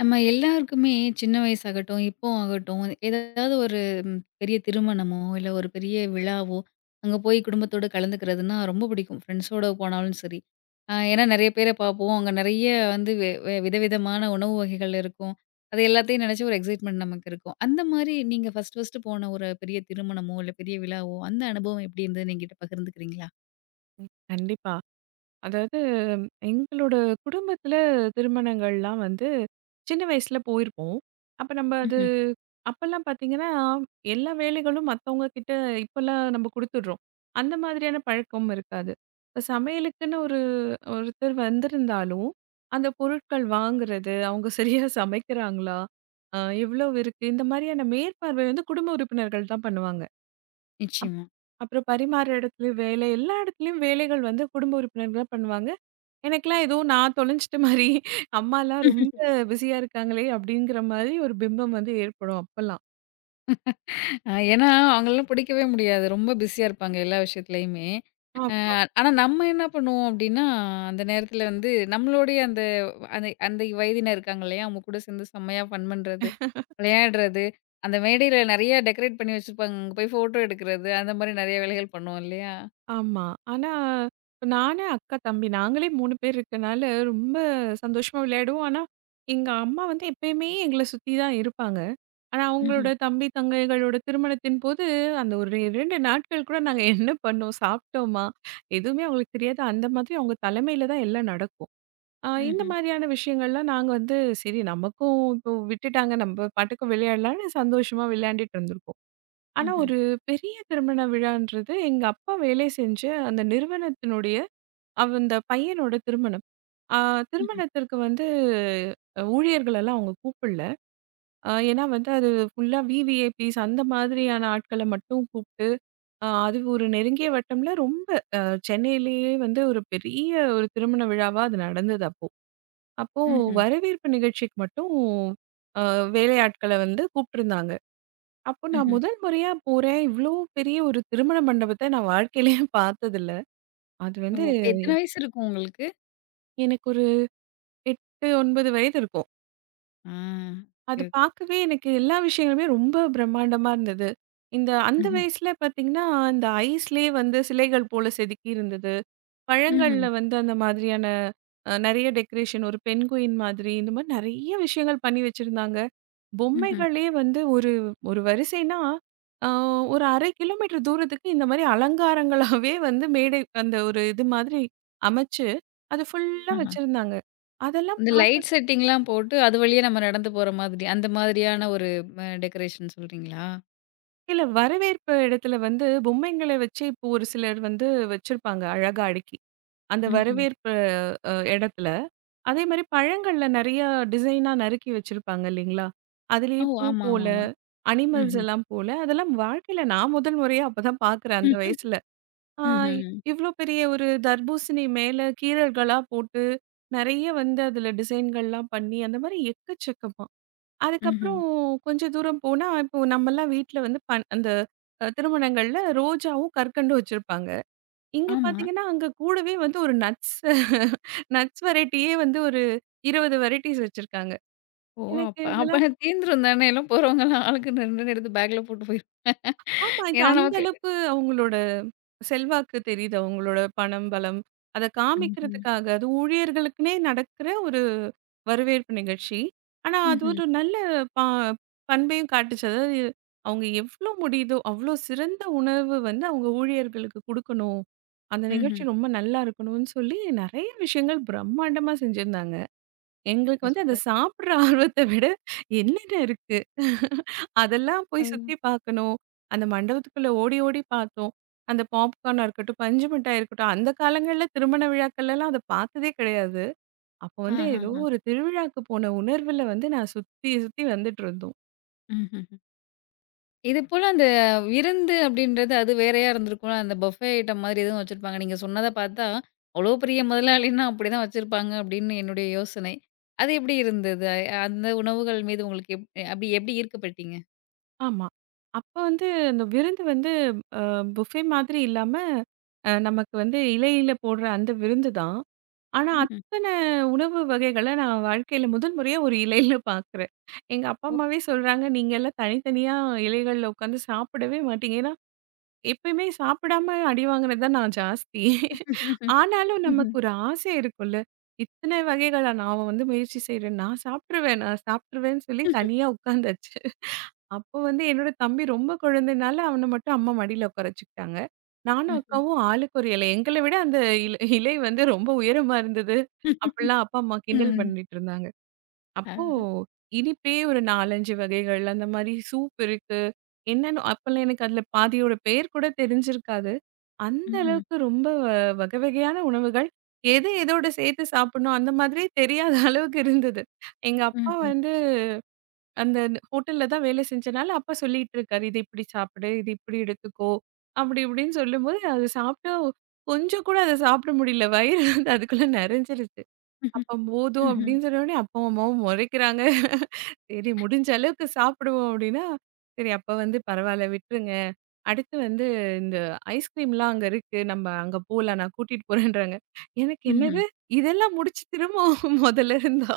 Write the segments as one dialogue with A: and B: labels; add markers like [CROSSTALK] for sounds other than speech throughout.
A: நம்ம எல்லாருக்குமே சின்ன வயசாகட்டும், இப்போ ஆகட்டும், ஏதாவது ஒரு பெரிய திருமணமோ, இல்ல ஒரு பெரிய விழாவோ, அங்க போய் குடும்பத்தோட கலந்துக்கிறதுன்னா ரொம்ப பிடிக்கும். ஃப்ரெண்ட்ஸோட போனாலும் சரி. ஏன்னா நெறைய பேர பார்ப்போம். அங்க நெறைய வந்து வெ வெ விதவிதமான உணவு வகைகள் இருக்கும். அது எல்லாத்தையும் நெனச்சு ஒரு எக்ஸைட்மெண்ட் நமக்கு இருக்கும். அந்த மாரி நீங்க ஃபர்ஸ்ட் ஃபர்ஸ்ட்டு போன ஒரு பெரிய திருமணமோ, இல்ல பெரிய விழாவோ, அந்த அனுபவம் எப்டி இருந்ததுன்னு என்கிட்ட பகிர்ந்துக்கிறீங்களா?
B: கண்டிப்பா. அதாவது, எங்களோட குடும்பத்தில திருமணங்கள்லாம் வந்து சின்ன வயசுல போயிருப்போம். அப்ப நம்ம அது
A: ம்ஹ்ம்.
B: அப்பல்லாம் பார்த்தீங்கன்னா, எல்லா வேலைகளும் மத்தவங்க கிட்ட இப்பல்லாம் நம்ம குடுத்துடுறோம். அந்த மாதிரியான பழக்கம் இருக்காது. இப்ப சமையலுக்குன்னு ஒருத்தர் வந்திருந்தாலும், அந்த பொருட்கள் வாங்குறது, அவங்க சரியா சமைக்கிறாங்களா? அ எவ்வளவு இருக்கு? இந்த மாதிரியான மேற்பார்வை வந்து குடும்ப உறுப்பினர்கள் தான் பண்ணுவாங்க. அப்
A: நிச்சயமா.
B: அப்புறம் பரிமாற இடத்துல வேலை, எல்லா இடத்துலயும் வேலைகள் வந்து குடும்ப உறுப்பினர்கள் தான் பண்ணுவாங்க. எனக்கெல்லாம் ஏதோ நான் தொலைஞ்சிட்ட மாரி, அம்மாலாம் ரொம்ப பிஸியா இருக்காங்களே! அப்டிங்கிற மாரி ஒரு பிம்பம் வந்து ஏற்படும் அப்பலாம்.
A: ஏன்னா, அவங்களலாம் பிடிக்கவே முடியாது. ரொம்ப பிஸியா இருப்பாங்க எல்லா விஷயத்துலயுமே. அ
B: ஆமா,
A: ஆனா நம்ம என்ன பண்ணுவோம் அப்டின்னா, அந்த நேரத்துல வந்து நம்மளுடைய அந்த அந்த அந்த வயதினர் இருக்காங்க இல்லையா? அவங்க கூட சேர்ந்து செம்மையா ஃபன் பண்றது, விளையாடுறது, அந்த மேடையில நெறைய டெக்கரேட் பண்ணி வச்சிருப்பாங்க. அங்க போய் ஃபோட்டோ எடுக்கிறது, அந்த மாரி நெறைய வேலைகள் பண்ணுவோம் இல்லையா?
B: ஆமா. ஆனா நானு, அக்கா, தம்பி நாங்களே 3 பேர் இருக்கனால ரொம்ப சந்தோஷமா விளையாடுவோம். ஆனா, எங்க அம்மா வந்து எப்பயுமே எங்கள சுத்தி தான் இருப்பாங்க. ஆனா, அவங்களோட
A: ம்ஹ்ம்,
B: தம்பி, தங்கைகளோட திருமணத்தின்போது அந்த ஒரு 2 நாட்கள் கூட நாங்க என்ன பண்ணோம், சாப்ட்டோமா, எதுவுமே அவங்களுக்கு தெரியாது. அந்த மாதிரி அவங்க தலைமையில தான் எல்லாம் நடக்கும். இந்த
A: ம்ஹ்ம்,
B: மாதிரியான விஷயங்கள்லாம் நாங்க வந்து, சரி நமக்கும் இப்போ விட்டுட்டாங்க. நம்ம பாட்டுக்கு விளையாடலாம்ன்னு சந்தோஷமா விளையாண்டுட்டு இருந்திருக்கோம். ஆனா
A: ம்ஹ்ம்,
B: ஒரு பெரிய திருமண விழான்றது எங்க அப்பா வேலை செஞ்ச அந்த நிறுவனத்தினுடைய அந்த பையனோட திருமணம். ஆ
A: ம்ஹ்ம்,
B: திருமணத்திற்கு வந்து ஊழியர்கள் எல்லாம் அவங்க கூப்பிடல. ஏன்னா வந்து அது ஃபுல்லா விவிஐபிஸ் அந்த மாதிரியான ஆட்கள மட்டும் கூப்பிட்டு, அது ஒரு நெருங்கிய வட்டம்ல ரொம்ப அ சென்னையிலேயே வந்து ஒரு பெரிய ஒரு திருமண விழாவா அது நடந்தது அப்போ. அப்போ
A: ம்ஹ்ம்,
B: வரவேற்பு நிகழ்ச்சிக்கு மட்டும் அ வேலையாட்கள வந்து கூப்ட்டுருந்தாங்க. அப்போ நான்
A: ம்ஹ்ம்.
B: முதல் முறையா போறேன். இவ்ளோ பெரிய ஒரு திருமண மண்டபத்த நான் வாழ்க்கையிலயே [LAUGHS] பார்த்ததில்ல. அது
A: ஓ!
B: வந்து
A: இப்ப எத்தன வயசு இருக்கும் உங்களுக்கு?
B: எனக்கு ஒரு 8, 9 வயது இருக்கும்.
A: ஆ.
B: அது
A: ஓகே.
B: பார்க்கவே எனக்கு எல்லா விஷயங்களுமே ரொம்ப பிரம்மாண்டமா இருந்தது. அந்த
A: ஓகே.
B: வயசுல பார்த்தீங்கன்னா, இந்த ஐஸ்லயே வந்து சிலைகள் போல செதுக்கி இருந்தது.
A: ம்ஹ்ம்,
B: பழங்கள்ல வந்து அந்த மாதிரியான நெறைய டெக்கரேஷன், ஒரு பென்குயின் மாதிரி இந்த மாரி நெறைய விஷயங்கள் பண்ணி வச்சிருந்தாங்க.
A: ம்ஹ்ம், ம்ஹ்ம்.
B: பொம்மைகளே வந்து ஒரு ஒரு வரிசைன்னா, அ ஒரு 1/2 கிலோமீட்டர் தூரத்துக்கு இந்த மாரி அலங்காரங்களாவே வந்து மேடை அந்த ஒரு இது மாதிரி அமைச்சு, அது ஃபுல்லா
A: ஆஹ.
B: வச்சிருந்தாங்க. அதெல்லாம்
A: இந்த லைட்
B: பார்க்கயில
A: செட்டிங்லாம் போட்டு, அது வழியா நம்ம நடந்து போற மாதிரி, அந்த மாதிரியான ஒரு டெக்கரேஷன் சொல்றீங்களா?
B: வரவேற்பு இடத்துல வந்து பொம்மைங்கள வச்சு இப்போ ஒரு சிலர் வந்து வச்சிருப்பாங்க, அழகா அடுக்கி. அந்த
A: ம்ஹ்ம்.
B: வரவேற்பு இடத்துல, அதே மாரி பழங்கள்ல நெறைய டிசைனா நறுக்கி வச்சிருப்பாங்க இல்லைங்களா?
A: ஓ!
B: அதுலயே பூ
A: ஆமா, ஆமா,
B: போல,
A: ஆமா.
B: அனிமல்ஸ்
A: ம்ஹ்ம்.
B: எல்லாம் போல, அதெல்லாம் வாழ்க்கையில நான் முதல் முறையா அப்பதான் பார்க்குறேன் அந்த
A: [LAUGHS]
B: வயசுல. ஆ
A: ம்ஹ்ம்.
B: இவ்ளோ பெரிய ஒரு தர்பூசணி மேல கீறல்களா போட்டு, நெறைய வந்து அதுல டிசைன்கள்லாம் பண்ணி, அந்த மாரி எக்கச்சக்கமா.
A: ம்ஹ்ம்.
B: அதுக்கப்புறம் கொஞ்சம் தூரம் போனா, இப்போ நம்மலாம் வீட்ல வந்து அந்த திருமணங்கள்ல ரோஜாவும், கற்கண்டும் வச்சிருப்பாங்க. இங்க
A: ஆமா.
B: பார்த்தீங்கன்னா, அங்க கூடவே வந்து ஒரு நட்ஸ் நட்ஸ் வெரைட்டியே வந்து ஒரு 20 வெரைட்டிஸ் வச்சிருக்காங்க.
A: ஓ!
B: எனக்கு
A: அப்ப அப்ப
B: இதெல்லாம்
A: தீந்துரும் தானே! எல்லாம் போறவங்கலாம் ஆளுக்கு 2, 2 எடுத்து பேக்ல போட்டு போயிருவாங்க.
B: ஆமா. இது
A: ஏன்னா
B: அந்த
A: நமக்கு
B: அளவுக்கு அவங்களோட செல்வாக்கு தெரியுது. அவங்களோட பணம், பலம் அத
A: ம்ஹ்ம்.
B: காமிக்கிறதுக்காக அது ஊழியர்களுக்குன்னே நடக்கிற ஒரு வரவேற்பு நிகழ்ச்சி. ஆனா, அது
A: ம்ஹ்ம்.
B: ஒரு நல்ல ப பண்பையும் காட்டுச்சு. அதாவது, அவங்க எவ்ளோ முடியுதோ, அவ்ளோ சிறந்த உணவு வந்து அவங்க ஊழியர்களுக்கு குடுக்கணும். அந்த
A: ம்ஹ்ம்.
B: நிகழ்ச்சி ரொம்ப நல்லா இருக்கணும்னு சொல்லி நெறைய விஷயங்கள் பிரம்மாண்டமா செஞ்சிருந்தாங்க. எங்களுக்கு
A: சூப்பர்,
B: வந்து அத
A: சூப்பர்.
B: சாப்பிடுற ஆர்வத்த விட என்னென்ன இருக்கு? அதெல்லாம்
A: ஓ!
B: போய் சுத்தி பார்க்கணும். அந்த மண்டபத்துக்குள்ள ஓடி, ஓடி பார்த்தோம். அந்த பாப்கார்னா இருக்கட்டும், பஞ்சு மிட்டாய் இருக்கட்டும், அந்த காலங்கள்ல திருமண விழாக்கள்லலாம் அத பார்த்ததே கிடையாது. அப்ப வந்து ஏதோ
A: ஆஹஹ.
B: ஒரு திருவிழாக்கு போன உணர்வுல வந்து நான் சுத்தி, சுத்தி வந்துட்டுருந்தோம்.
A: ம்ஹ்ம். இதுபோல அந்த விருந்து அப்படின்றது அது வேறையா இருந்திருக்கும்ல. அந்த பஃபே ஐட்டம் மாதிரி எதுவும் வச்சிருப்பாங்க. நீங்க சொன்னத பார்த்தா, அவ்ளோ பெரிய முதலாளின்னா அப்படிதான் வச்சிருப்பாங்க அப்படின்னு என்னுடைய யோசனை. அது எப்படி இருந்தது? அந்த உணவுகள் மீது உங்களுக்கு அப்படி எப்படி ஈர்க்கப்பட்டீங்க?
B: ஆமா. அப்ப வந்து அந்த விருந்து வந்து அ புஃபே மாதிரி இல்லாம, நமக்கு வந்து இலையில போடுற அந்த விருந்து தான். ஆனா,
A: ம்ஹ்ம்.
B: அத்தன உணவு வகைகள நான் வாழ்க்கையில முதல் முறையா ஒரு இலையில பார்க்குறேன். எங்க அப்பா,
A: ஓ!
B: அம்மாவே சொல்றாங்க, "நீங்கலாம் தனித்தனியா இலைகள்ல உட்காந்து சாப்பிடவே மாட்டீங்க." ஏன்னா, எப்பயுமே சாப்பிடாம அடி வாங்குனது தான் நான் ஜாஸ்தி. ஆனாலும்
A: ம்ஹ்ம்.
B: நமக்கு ஒரு ஆசை இருக்கும்ல. இத்தன வகைகளா நான் வந்து முயற்சி செய்றேன். நான் சாப்ட்டுருவேன், நான் சாப்ட்டுருவேன்னு சொல்லி
A: ம்ஹ்ம்.
B: தனியா உட்காந்தாச்சு. அப்போ வந்து என்னோட தம்பி ரொம்ப குழந்தைனால அவன மட்டும் அம்மா மடியில உட்கார வச்சுக்கிட்டாங்க. நானும்
A: ம்ஹ்ம்.
B: அக்காவும் ஆளுக்கு ஒரு இலை. எங்கள விட அந்த இலை வந்து ரொம்ப உயரமா இருந்தது. அப்படிலாம் அப்பா, அம்மா கிண்டல்
A: ம்ஹ்ம்.
B: பண்ணிட்டு இருந்தாங்க. அப்போ
A: ஆ.
B: இனிப்பே ஒரு 4, 5 வகைகள் அந்த மாரி சூப் இருக்கு. என்னன்னு அப்பலாம் எனக்கு அதுல பாதியோட பேர் கூட தெரிஞ்சிருக்காது. அந்த
A: ம்ஹ்ம்.
B: அளவுக்கு ரொம்ப வகை வகையான உணவுகள். எது எதோட சேர்த்து சாப்பிடணும் அந்த மாதிரியே தெரியாத அளவுக்கு இருந்தது. எங்க அப்பா
A: ம்ஹ்ம்.
B: வந்து அந்த ஹோட்டல்ல தான் வேலை செஞ்சனால, அப்பா சொல்லிட்டு இருக்காரு. "இது இப்படி சாப்பிடு, இது இப்படி எடுத்துக்கோ." அப்படி இப்படின்னு சொல்லும்போது, அது சாப்பிட்டா கொஞ்சம் கூட அத சாப்பிட முடியல. வயிறு வந்து அதுக்குள்ள நெறஞ்சிருச்சு.
A: ம்ஹ்ம்.
B: அப்ப போதும்
A: ம்ஹ்ம்.
B: அப்படின்னு சொன்னோனே, அப்பாவும் அம்மாவும் முறைக்கிறாங்க. சரி முடிஞ்ச அளவுக்கு சாப்பிடுவோம் அப்படின்னா, சரி அப்ப வந்து பரவால்ல விட்டுருங்க. அடுத்து வந்து இந்த ஐஸ்கிரீம்லாம் அங்க இருக்கு. நம்ம அங்க போலாம். நான் கூட்டிட்டு போறேன்றாங்க. எனக்கு
A: ம்ஹ்ம்.
B: என்னது இதெல்லாம் முடிச்சு திரும்பவும் முதல்ல இருந்தா?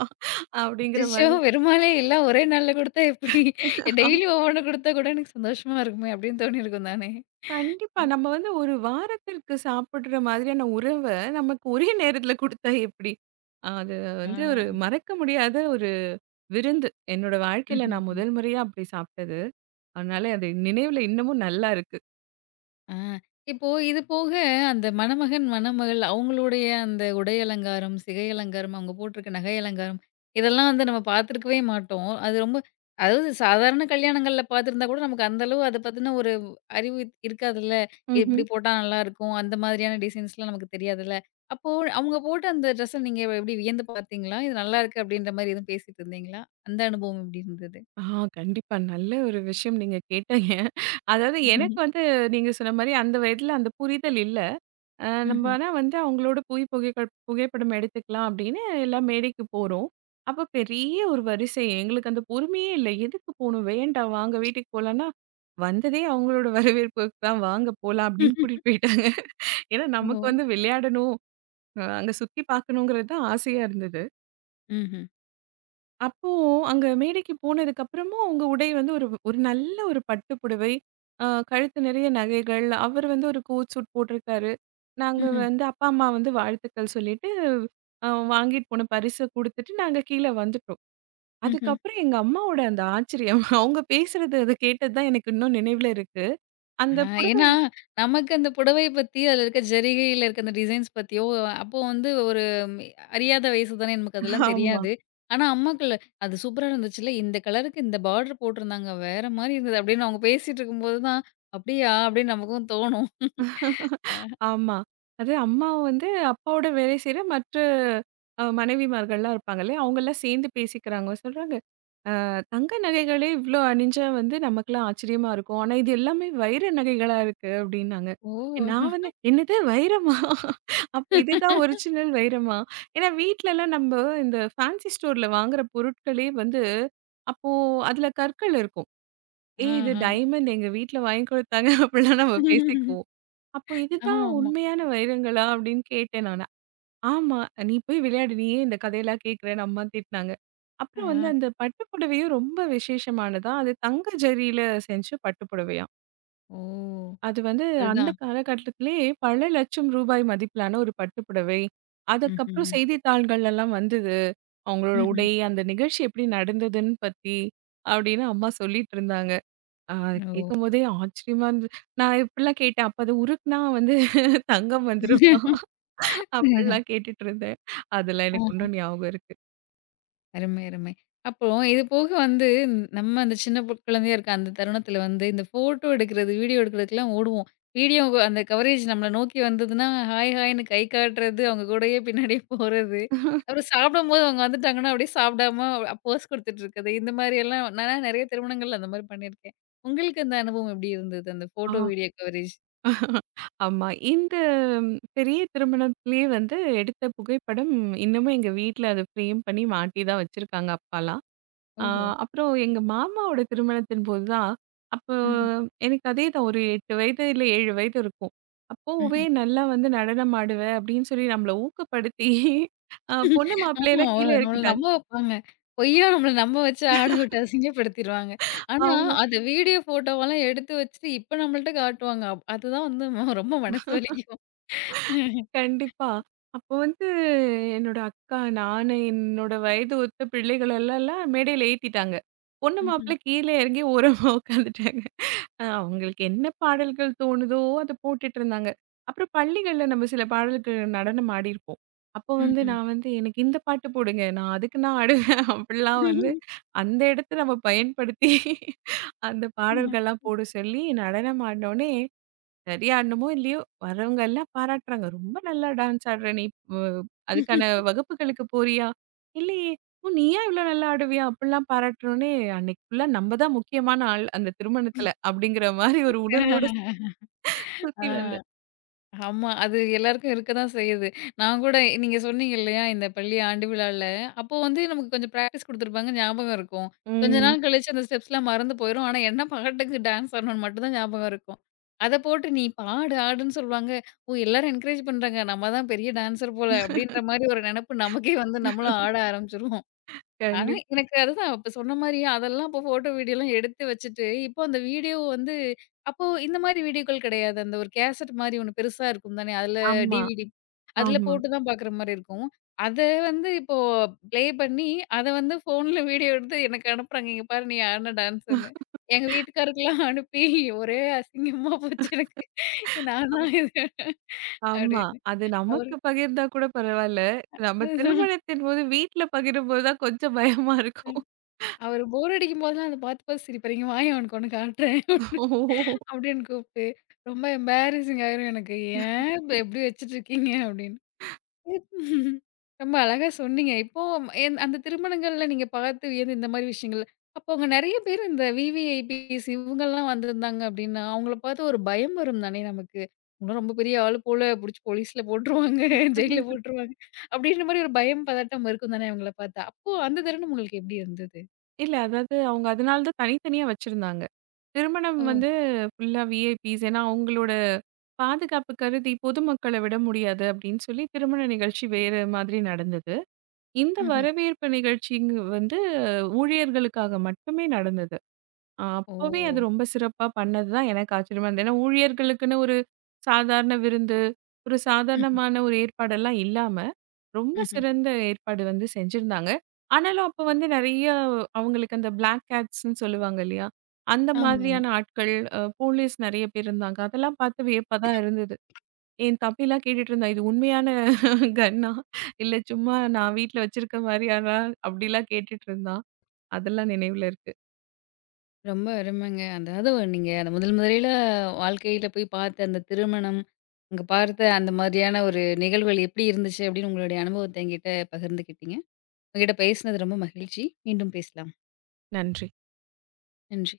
B: அப்படிங்கிற
A: அச்சச்சோ! வெறுமனே எல்லாம் ஒரே நாள்ல குடுத்தா எப்படி? டெய்லி
B: மாதிரி.
A: ஒவ்வொண்ணு குடுத்தா கூட எனக்கு சந்தோஷமா இருக்குமே அப்படின்னு தோணியிருக்கும் தானே?
B: கண்டிப்பா. நம்ம வந்து ஒரு வாரத்திற்கு சாப்பிடுற மாதிரியான உணவ நமக்கு ஒரே நேரத்துல குடுத்தா எப்படி? அது
A: ஆ.
B: வந்து ஒரு மறக்க முடியாத ஒரு விருந்து. என்னோட வாழ்க்கையில நான்
A: ம்ஹ்ம்.
B: முதல் முறையா அப்படி சாப்பிட்டது. அதனால அது நினைவுல இன்னமும் நல்லா இருக்கு.
A: ஆ, இப்போ இது போக அந்த மணமகன், மணமகள் அவங்களுடைய அந்த உடை அலங்காரம், சிகை அலங்காரம், அவங்க போட்டிருக்க நகை அலங்காரம், இதெல்லாம் வந்து நம்ம பார்த்துருக்கவே மாட்டோம். அது ரொம்ப அதாவது சாதாரண கல்யாணங்கள்ல பார்த்துருந்தா கூட நமக்கு அந்த அளவு அத பத்தின ஒரு அறிவு இருக்காதுல்ல. எப்படி
B: ம்ஹ்ம்.
A: போட்டா நல்லாயிருக்கும், அந்த மாதிரியான டிசைன்ஸ்லாம் நமக்கு தெரியாதுல்ல. அப்போ அவங்க போட்ட அந்த ட்ரெஸ்ஸ நீங்க எப்படி வியந்து பார்த்தீங்களா? இது நல்லாயிருக்கு அப்படின்ற மாரி எதுவும் பேசிட்டு இருந்தீங்களா? அந்த அனுபவம் எப்படி இருந்தது?
B: ஆ கண்டிப்பா. நல்ல ஒரு விஷயம் நீங்க கேட்டீங்க. அதாவது, எனக்கு வந்து நீங்க சொன்ன மாரி அந்த வயதில அந்த புரிதல் இல்ல.
A: [LAUGHS]
B: நம்ம
A: ம்ஹ்ம்.
B: ஆனா வந்து அவங்களோட போய் புகைப்படம் எடுத்துக்கலாம் அப்படின்னு எல்லாம் மேடைக்கு போறோம். அப்ப பெரிய ஒரு வரிசை. எங்களுக்கு அந்த பொறுமையே இல்ல. எதுக்கு போணும்? வேண்டாம் வாங்க வீட்டுக்கு போலான்னா, வந்ததே அவங்களோட [LAUGHS] வரவேற்புக்கு தான் வாங்க போலாம் அப்படின்னு கூட்டிட்டு போயிட்டாங்க. ஏன்னா
A: ஓ!
B: நமக்கு வந்து விளையாடணும், அங்க சுத்தி பார்க்கணுங்கிறது தான் ஆசையா இருந்தது.
A: ம்ஹ்ம்.
B: அப்போ அங்க மேடைக்கு போனதுக்கு அப்புறமும் உங்க உடை வந்து ஒரு ஒரு நல்ல ஒரு பட்டு புடவை, கழுத்து நிறைய நகைகள், அவர் வந்து ஒரு கோட் சூட் போட்டிருக்காரு. நாங்க
A: ம்ஹ்ம்.
B: வந்து அப்பா, அம்மா வந்து வாழ்த்துக்கள் சொல்லிட்டு, அ வாங்கிட்டு போன பரிச குடுத்துட்டு நாங்க கீழ வந்துட்டோம்.
A: ம்ஹ்ம்.
B: அதுக்கப்புறம் எங்க அம்மாவோட அந்த ஆச்சரியம். [LAUGHS] அவங்க பேசுறது அத கேட்டது தான் எனக்கு இன்னும் நினைவுல இருக்கு. அந்த
A: ஆ,
B: புடவை
A: ஏன்னா, நமக்கு அந்த புடவைய பத்தி, அதுல இருக்க ஜரிகையில இருக்க அந்த டிசைன்ஸ் பத்தியோ, அப்போ வந்து ஒரு ம் அறியாத வயசு தானே, நமக்கு
B: [LAUGHS]
A: அதெல்லாம்
B: ஆமா,
A: தெரியாது. ஆனா, அம்மாக்கள் "அது சூப்பரா இருந்துச்சுல்ல, இந்த கலருக்கு இந்த பார்டர் போட்டிருந்தாங்க, வேற மாரி இருந்தது" அப்படின்னு அவங்க பேசிட்டு இருக்கும்போது தான், "அப்படியா?" அப்படின்னு நமக்கும் தோணும்.
B: ஆமா. அது அம்மா வந்து அப்பாவோட வேலை செய்ற மற்ற மனைவிமார்கள்லாம் இருப்பாங்க இல்லையா? அவங்கலாம் சேர்ந்து பேசிக்கிறாங்க. சொல்றாங்க, தங்க நகைகளே இவ்ளோ அணிஞ்சா வந்து நமக்கெல்லாம் ஆச்சரியமா இருக்கும். ஆனா, இது எல்லாமே வைர நகைகளா இருக்கு அப்டின்னாங்க.
A: ஓ!
B: நான் வந்து என்னது வைரமா? [LAUGHS] அப்ப இதுதான் ஒரிஜினல் வைரமா? ஏன்னா வீட்லலாம் நம்ப இந்த ஃபேன்சி ஸ்டோர்ல வாங்குற பொருட்களே வந்து அப்போ அதுல கற்கள் இருக்கும். ஏய் இது
A: ஆஹா.
B: டைமண்ட் எங்க வீட்ல வாங்கி குடுத்தாங்க அப்டிலாம் [LAUGHS] நம்ம பேசிக்குவோம். அப்போ இதுதான்
A: ஆமாமா.
B: உண்மையான வைரங்களா? அப்டின்னு கேட்டேன் நானு. ஆமா. "நீ போய் விளையாடு. நீ ஏன் இந்த கதையெல்லாம் கேட்கிறன்னு?" அம்மா திட்டினாங்க.
A: ஆ.
B: அப்புறம் வந்து அந்த பட்டு புடவையும் ரொம்ப விசேஷமானதா. அது தங்க ஜரியில செஞ்ச பட்டு புடவையாம்.
A: ஓ!
B: அது வந்து அந்த
A: அதுதான்.
B: காலகட்டத்திலேயே பல லட்சம் ரூபாய் மதிப்பிலான ஒரு பட்டு புடவை. அதுக்கப்புறம்
A: ம்ஹ்ஹ்ம்.
B: செய்தித்தாள்கள்லாம் வந்தது. அவங்களோட
A: ம்ஹ்ம்.
B: உடை, அந்த நிகழ்ச்சி எப்படி நடந்ததுன்னு பத்தி அப்படின்னு அம்மா சொல்லிட்டு இருந்தாங்க. அ
A: ஓ!
B: கேட்கும்போதே ஆச்சரியமா இருந்தது. நான் இப்படிலாம் கேட்டேன். "அப்ப அது உருக்குனா வந்து தங்கம் வந்துருமா?"
A: [LAUGHS]
B: அப்படிலாம் கேட்டுட்டு இருந்தேன். அதெல்லாம் எனக்கு இன்னும் ஞாபகம் இருக்கு.
A: அருமை, அருமை. அப்போ இது போக வந்து நம்ம அந்த சின்ன குழந்தையா இருக்க அந்த தருணத்தில வந்து இந்த ஃபோட்டோ எடுக்கிறது, வீடியோ எடுக்கிறதுக்கெல்லாம் ஓடுவோம். வீடியோ அந்த கவரேஜ் நம்மள நோக்கி வந்ததுன்னா, ஹாய் ஹாய்ன்னு கை காட்டுறது, அவங்க கூடயே பின்னாடியே போறது. அப்புறம் சாப்பிடும்போது அவங்க வந்துட்டாங்கன்னா, அப்படியே சாப்பிடாம போஸ் குடுத்துட்டு இருக்கிறது. இந்த மாரியெல்லாம் நான் நெறைய திருமணங்கள்ல அந்த மாரி பண்ணியிருக்கேன். உங்களுக்கு அந்த அனுபவம் எப்படி இருந்தது? அந்த
B: ஆ
A: ஃபோட்டோ, வீடியோ கவரேஜ்?
B: ஆமா. இந்த ம், பெரிய திருமணத்திலேயே வந்து எடுத்த புகைப்படம் இன்னமும் எங்க வீட்ல அத ஃப்ரேம் பண்ணி மாட்டி தான் வச்சிருக்காங்க அப்பாலாம். ஆ
A: ஓஹோ!
B: அப்புறம் எங்க மாமாவோட திருமணத்தின் போது தான், அப்போ
A: ம்ஹ்ம்.
B: எனக்கு அதே தான் ஒரு 8 வயது இல்ல 7 வயது இருக்கும். அப்போவே
A: ம்.
B: நல்லா வந்து நடனம் ஆடுவ அப்படின்னு சொல்லி நம்மள ஊக்கப்படுத்தி, பொண்ணு
A: ஆமா.
B: மாப்பிள்ளையெல்லாம்
A: ஒரு
B: கீழ
A: நம்மள
B: இறக்கிட்டாங்க.
A: நம்ப வைப்பாங்க. பொய்யா நம்மள நம்ப வச்சு ஆட விட்டு அசிங்கப்படுத்திருவாங்க. ஆனா,
B: ஆமா.
A: அது வீடியோ ஃபோட்டோவெல்லாம் எடுத்து வச்சுட்டு இப்ப நம்மள்ட்ட காட்டுவாங்க. அதுதான் வந்து ரொம்ப மனசு வலிக்கும். [LAUGHS]
B: கண்டிப்பா. அப்போ வந்து என்னோட அக்கா, நானு, என்னோட வயது ஒத்த பிள்ளைகள் எல்லாம் மேடையில ஏத்திட்டாங்க. பொண்ணு
A: ம்ஹ்ம்.
B: மாப்பிள்ளை கீழ இறங்கி ஓரமா உட்காந்துட்டாங்க. அவங்களுக்கு என்ன பாடல்கள் தோணுதோ அத போட்டுட்டு இருந்தாங்க. அப்புறம் பள்ளிகள்ல நம்ம சில பாடலுக்கு நடனம் ஆடியிருப்போம். அப்போ வந்து
A: ம்ஹ்ம்.
B: நான் வந்து எனக்கு இந்த பாட்டு போடுங்க. நான் ஆடுவேன். [LAUGHS] அப்படிலாம் வந்து அந்த இடத்த நம்ம பயன்படுத்தி அந்த
A: ம்ஹ்ம்.
B: பாடல்கள்லாம் போட சொல்லி நடனம் ஆடினோனே சரியா ஆடணுமோ! இல்லையோ! வரவங்க எல்லாம் பாராட்டுறாங்க. "ரொம்ப நல்லா டான்ஸ் ஆடுற நீ. வ அதுக்கான வகுப்புகளுக்கு போறியா?" "இல்லையே!" "ஓ! நீயா இவ்ளோ நல்லா ஆடுவியா?" அப்படிலாம் பாராட்டுனோனே, அன்னைக்கு ஃபுல்லா நம்ம தான் முக்கியமான ஆள் அந்த திருமணத்துல. அப்படிங்கிற மாரி ஒரு உணர்வோட சுத்தி
A: ஆ.
B: வந்தேன்.
A: ஆமா. அது எல்லாருக்கும் இருக்க தான் செய்யுது. நான் கூட நீங்க சொன்னீங்க இல்லையா? இந்த பள்ளி ஆண்டு விழால, அப்போ வந்து நமக்கு கொஞ்சம் பிராக்டிஸ் குடுத்துருப்பாங்க. ஞாபகம் இருக்கும். கொஞ்ச
B: ம்.
A: நாள் கழிச்சு அந்த ஸ்டெப்ஸ்லாம் மறந்து போயிரும். ஆனா, என்ன பாட்டுக்கு டான்ஸ் ஆடணும்னு மட்டும் தான் ஞாபகம் இருக்கும். அத போட்டு நீ பாடு, ஆடுன்னு சொல்லுவாங்க. ஓ! எல்லாரும் என்கரேஜ் பண்றாங்க. நம்ம தான் பெரிய டான்ஸர் போல, அப்படின்ற மாரி ஒரு நெனப்பு நமக்கே வந்து நம்மளும் ஆட ஆரம்பிச்சுருவோம். ஆனா,
B: கண்டிப்
A: எனக்கு அதுதான் இப்ப சொன்ன மாரியே அதெல்லாம் அப்போ ஃபோட்டோ, வீடியோலாம் எடுத்து வச்சுட்டு, இப்போ அந்த வீடியோ வந்து அப்போ இந்த மாரி வீடியோக்கள் கிடையாது. அந்த ஒரு கேசட் மாரி ஒண்ணு பெருசா இருக்கும் தானே! அதுல
B: ஆமா,
A: டிவிடி அதுல
B: ஆமா,
A: போட்டு தான் பார்க்குற மாரி இருக்கும். அத வந்து இப்போ ப்ளே பண்ணி, அத வந்து ஃபோன்ல வீடியோ எடுத்து எனக்கு அனுப்புறாங்க. "இங்க பாரு நீ ஆடுன டான்ஸுன்னு." எங்க வீட்டுக்காருக்கெல்லாம் அனுப்பி ஒரே அசிங்கமா போச்சு எனக்கு. நானா இது?
B: ஆமா.
A: அப்படின்னு.
B: அது
A: அவரு
B: நமக்கு பகிர்ந்தா கூட பரவால்ல.
A: [LAUGHS]
B: நம்ம
A: அதுதான்.
B: திருமணத்தின்போது வீட்ல பகிரும்போது தான் கொஞ்சம் பயமா இருக்கும்.
A: அவரு போர் அடிக்கும்போதெல்லாம் அத பார்த்து பார்த்து சிரிப்பாரு. "இங்க வாயேன் உனக்கு ஒண்ணு காட்டுறேன்."
B: ஓ!
A: அப்படின்னு கூப்பிட்டு, ரொம்ப எம்பாரஸிங் ஆயிரும் எனக்கு. "ஏன் இப்ப இப்படி வச்சுட்டுருக்கீங்க?" அப்படின்னு. ரொம்ப அழகா சொன்னீங்க. இப்போ என் அந்த திருமணங்கள்ல நீங்க பார்த்து வியந்த இந்த மாரி விஷயங்கள். அப்போ அங்க நெறைய பேர் இந்த விவிஐபிஸ் இவங்கலாம் வந்திருந்தாங்க அப்படின்னா, அவங்கள பார்த்து ஒரு பயம் வரும் தானே நமக்கு. இவங்கலாம் ரொம்ப பெரிய ஆளு போல, புடிச்சு போலீஸ்ல போட்டுருவாங்க, [LAUGHS] ஜெயில்ல போட்டுருவாங்க. அப்படின்ற மாரி ஒரு பயம், பதட்டம் இருக்கும் தானே அவங்கள பார்த்தா. அப்போ அந்த தருணம் உங்களுக்கு எப்படி இருந்தது?
B: இல்ல. அதாவது, அவங்க அதனால தான் தனித்தனியா வச்சிருந்தாங்க. திருமணம்
A: ஓ!
B: வந்து ஃபுல்லா விஐபிஸ். ஏன்னா, அவங்களோட பாதுகாப்பு கருதி பொதுமக்கள விட முடியாது அப்படின்னு சொல்லி திருமண நிகழ்ச்சி வேற மாதிரி நடந்தது. இந்த
A: ம்ஹ்ம்.
B: வரவேற்பு நிகழ்ச்சிங்க வந்து ஊழியர்களுக்காக மட்டுமே நடந்தது.
A: ஓ!
B: அப்பவே அது ரொம்ப சிறப்பா பண்ணது தான் எனக்கு ஆச்சரியமா இருந்தது. ஏன்னா, ஊழியர்களுக்குன்னு ஒரு சாதாரண விருந்து, ஒரு
A: ம்ஹ்ம்,
B: சாதாரணமான ஒரு ஏற்பாடெல்லாம் இல்லாம ரொம்ப
A: ம்ஹ்ம்.
B: சிறந்த ஏற்பாடு வந்து செஞ்சிருந்தாங்க. ஆனாலும் அப்ப வந்து நெறைய அவங்களுக்கு அந்த பிளாக் கேட்ஸ்ன்னு சொல்லுவாங்க இல்லையா? அந்த
A: ஆமா.
B: மாதிரியான ஆட்கள், போலீஸ் நெறைய பேர் இருந்தாங்க. அதெல்லாம் பார்த்து வியப்பா தான் இருந்தது. என் தம்பிலாம் கேட்டுட்டு இருந்தான். இது உண்மையான கன்னா? இல்ல சும்மா நான் வீட்ல வச்சிருக்க மாரியானா? அப்படிலாம் கேட்டுட்டு இருந்தான். அதெல்லாம் நினைவுல இருக்கு.
A: ரொம்ப அருமைங்க. அதாவது ஒரு நீங்க அந்த முதல் முதலில வாழ்க்கையில போய் பார்த்த அந்த திருமணம், அங்க பார்த்த அந்த மாதிரியான ஒரு நிகழ்வுகள் எப்படி இருந்துச்சு? அப்படின்னு உங்களுடைய அனுபவத்த என்கிட்ட பகிர்ந்துக்கிட்டீங்க. உங்ககிட்ட பேசினது ரொம்ப மகிழ்ச்சி. மீண்டும் பேசலாம்.
B: நன்றி.
A: நன்றி.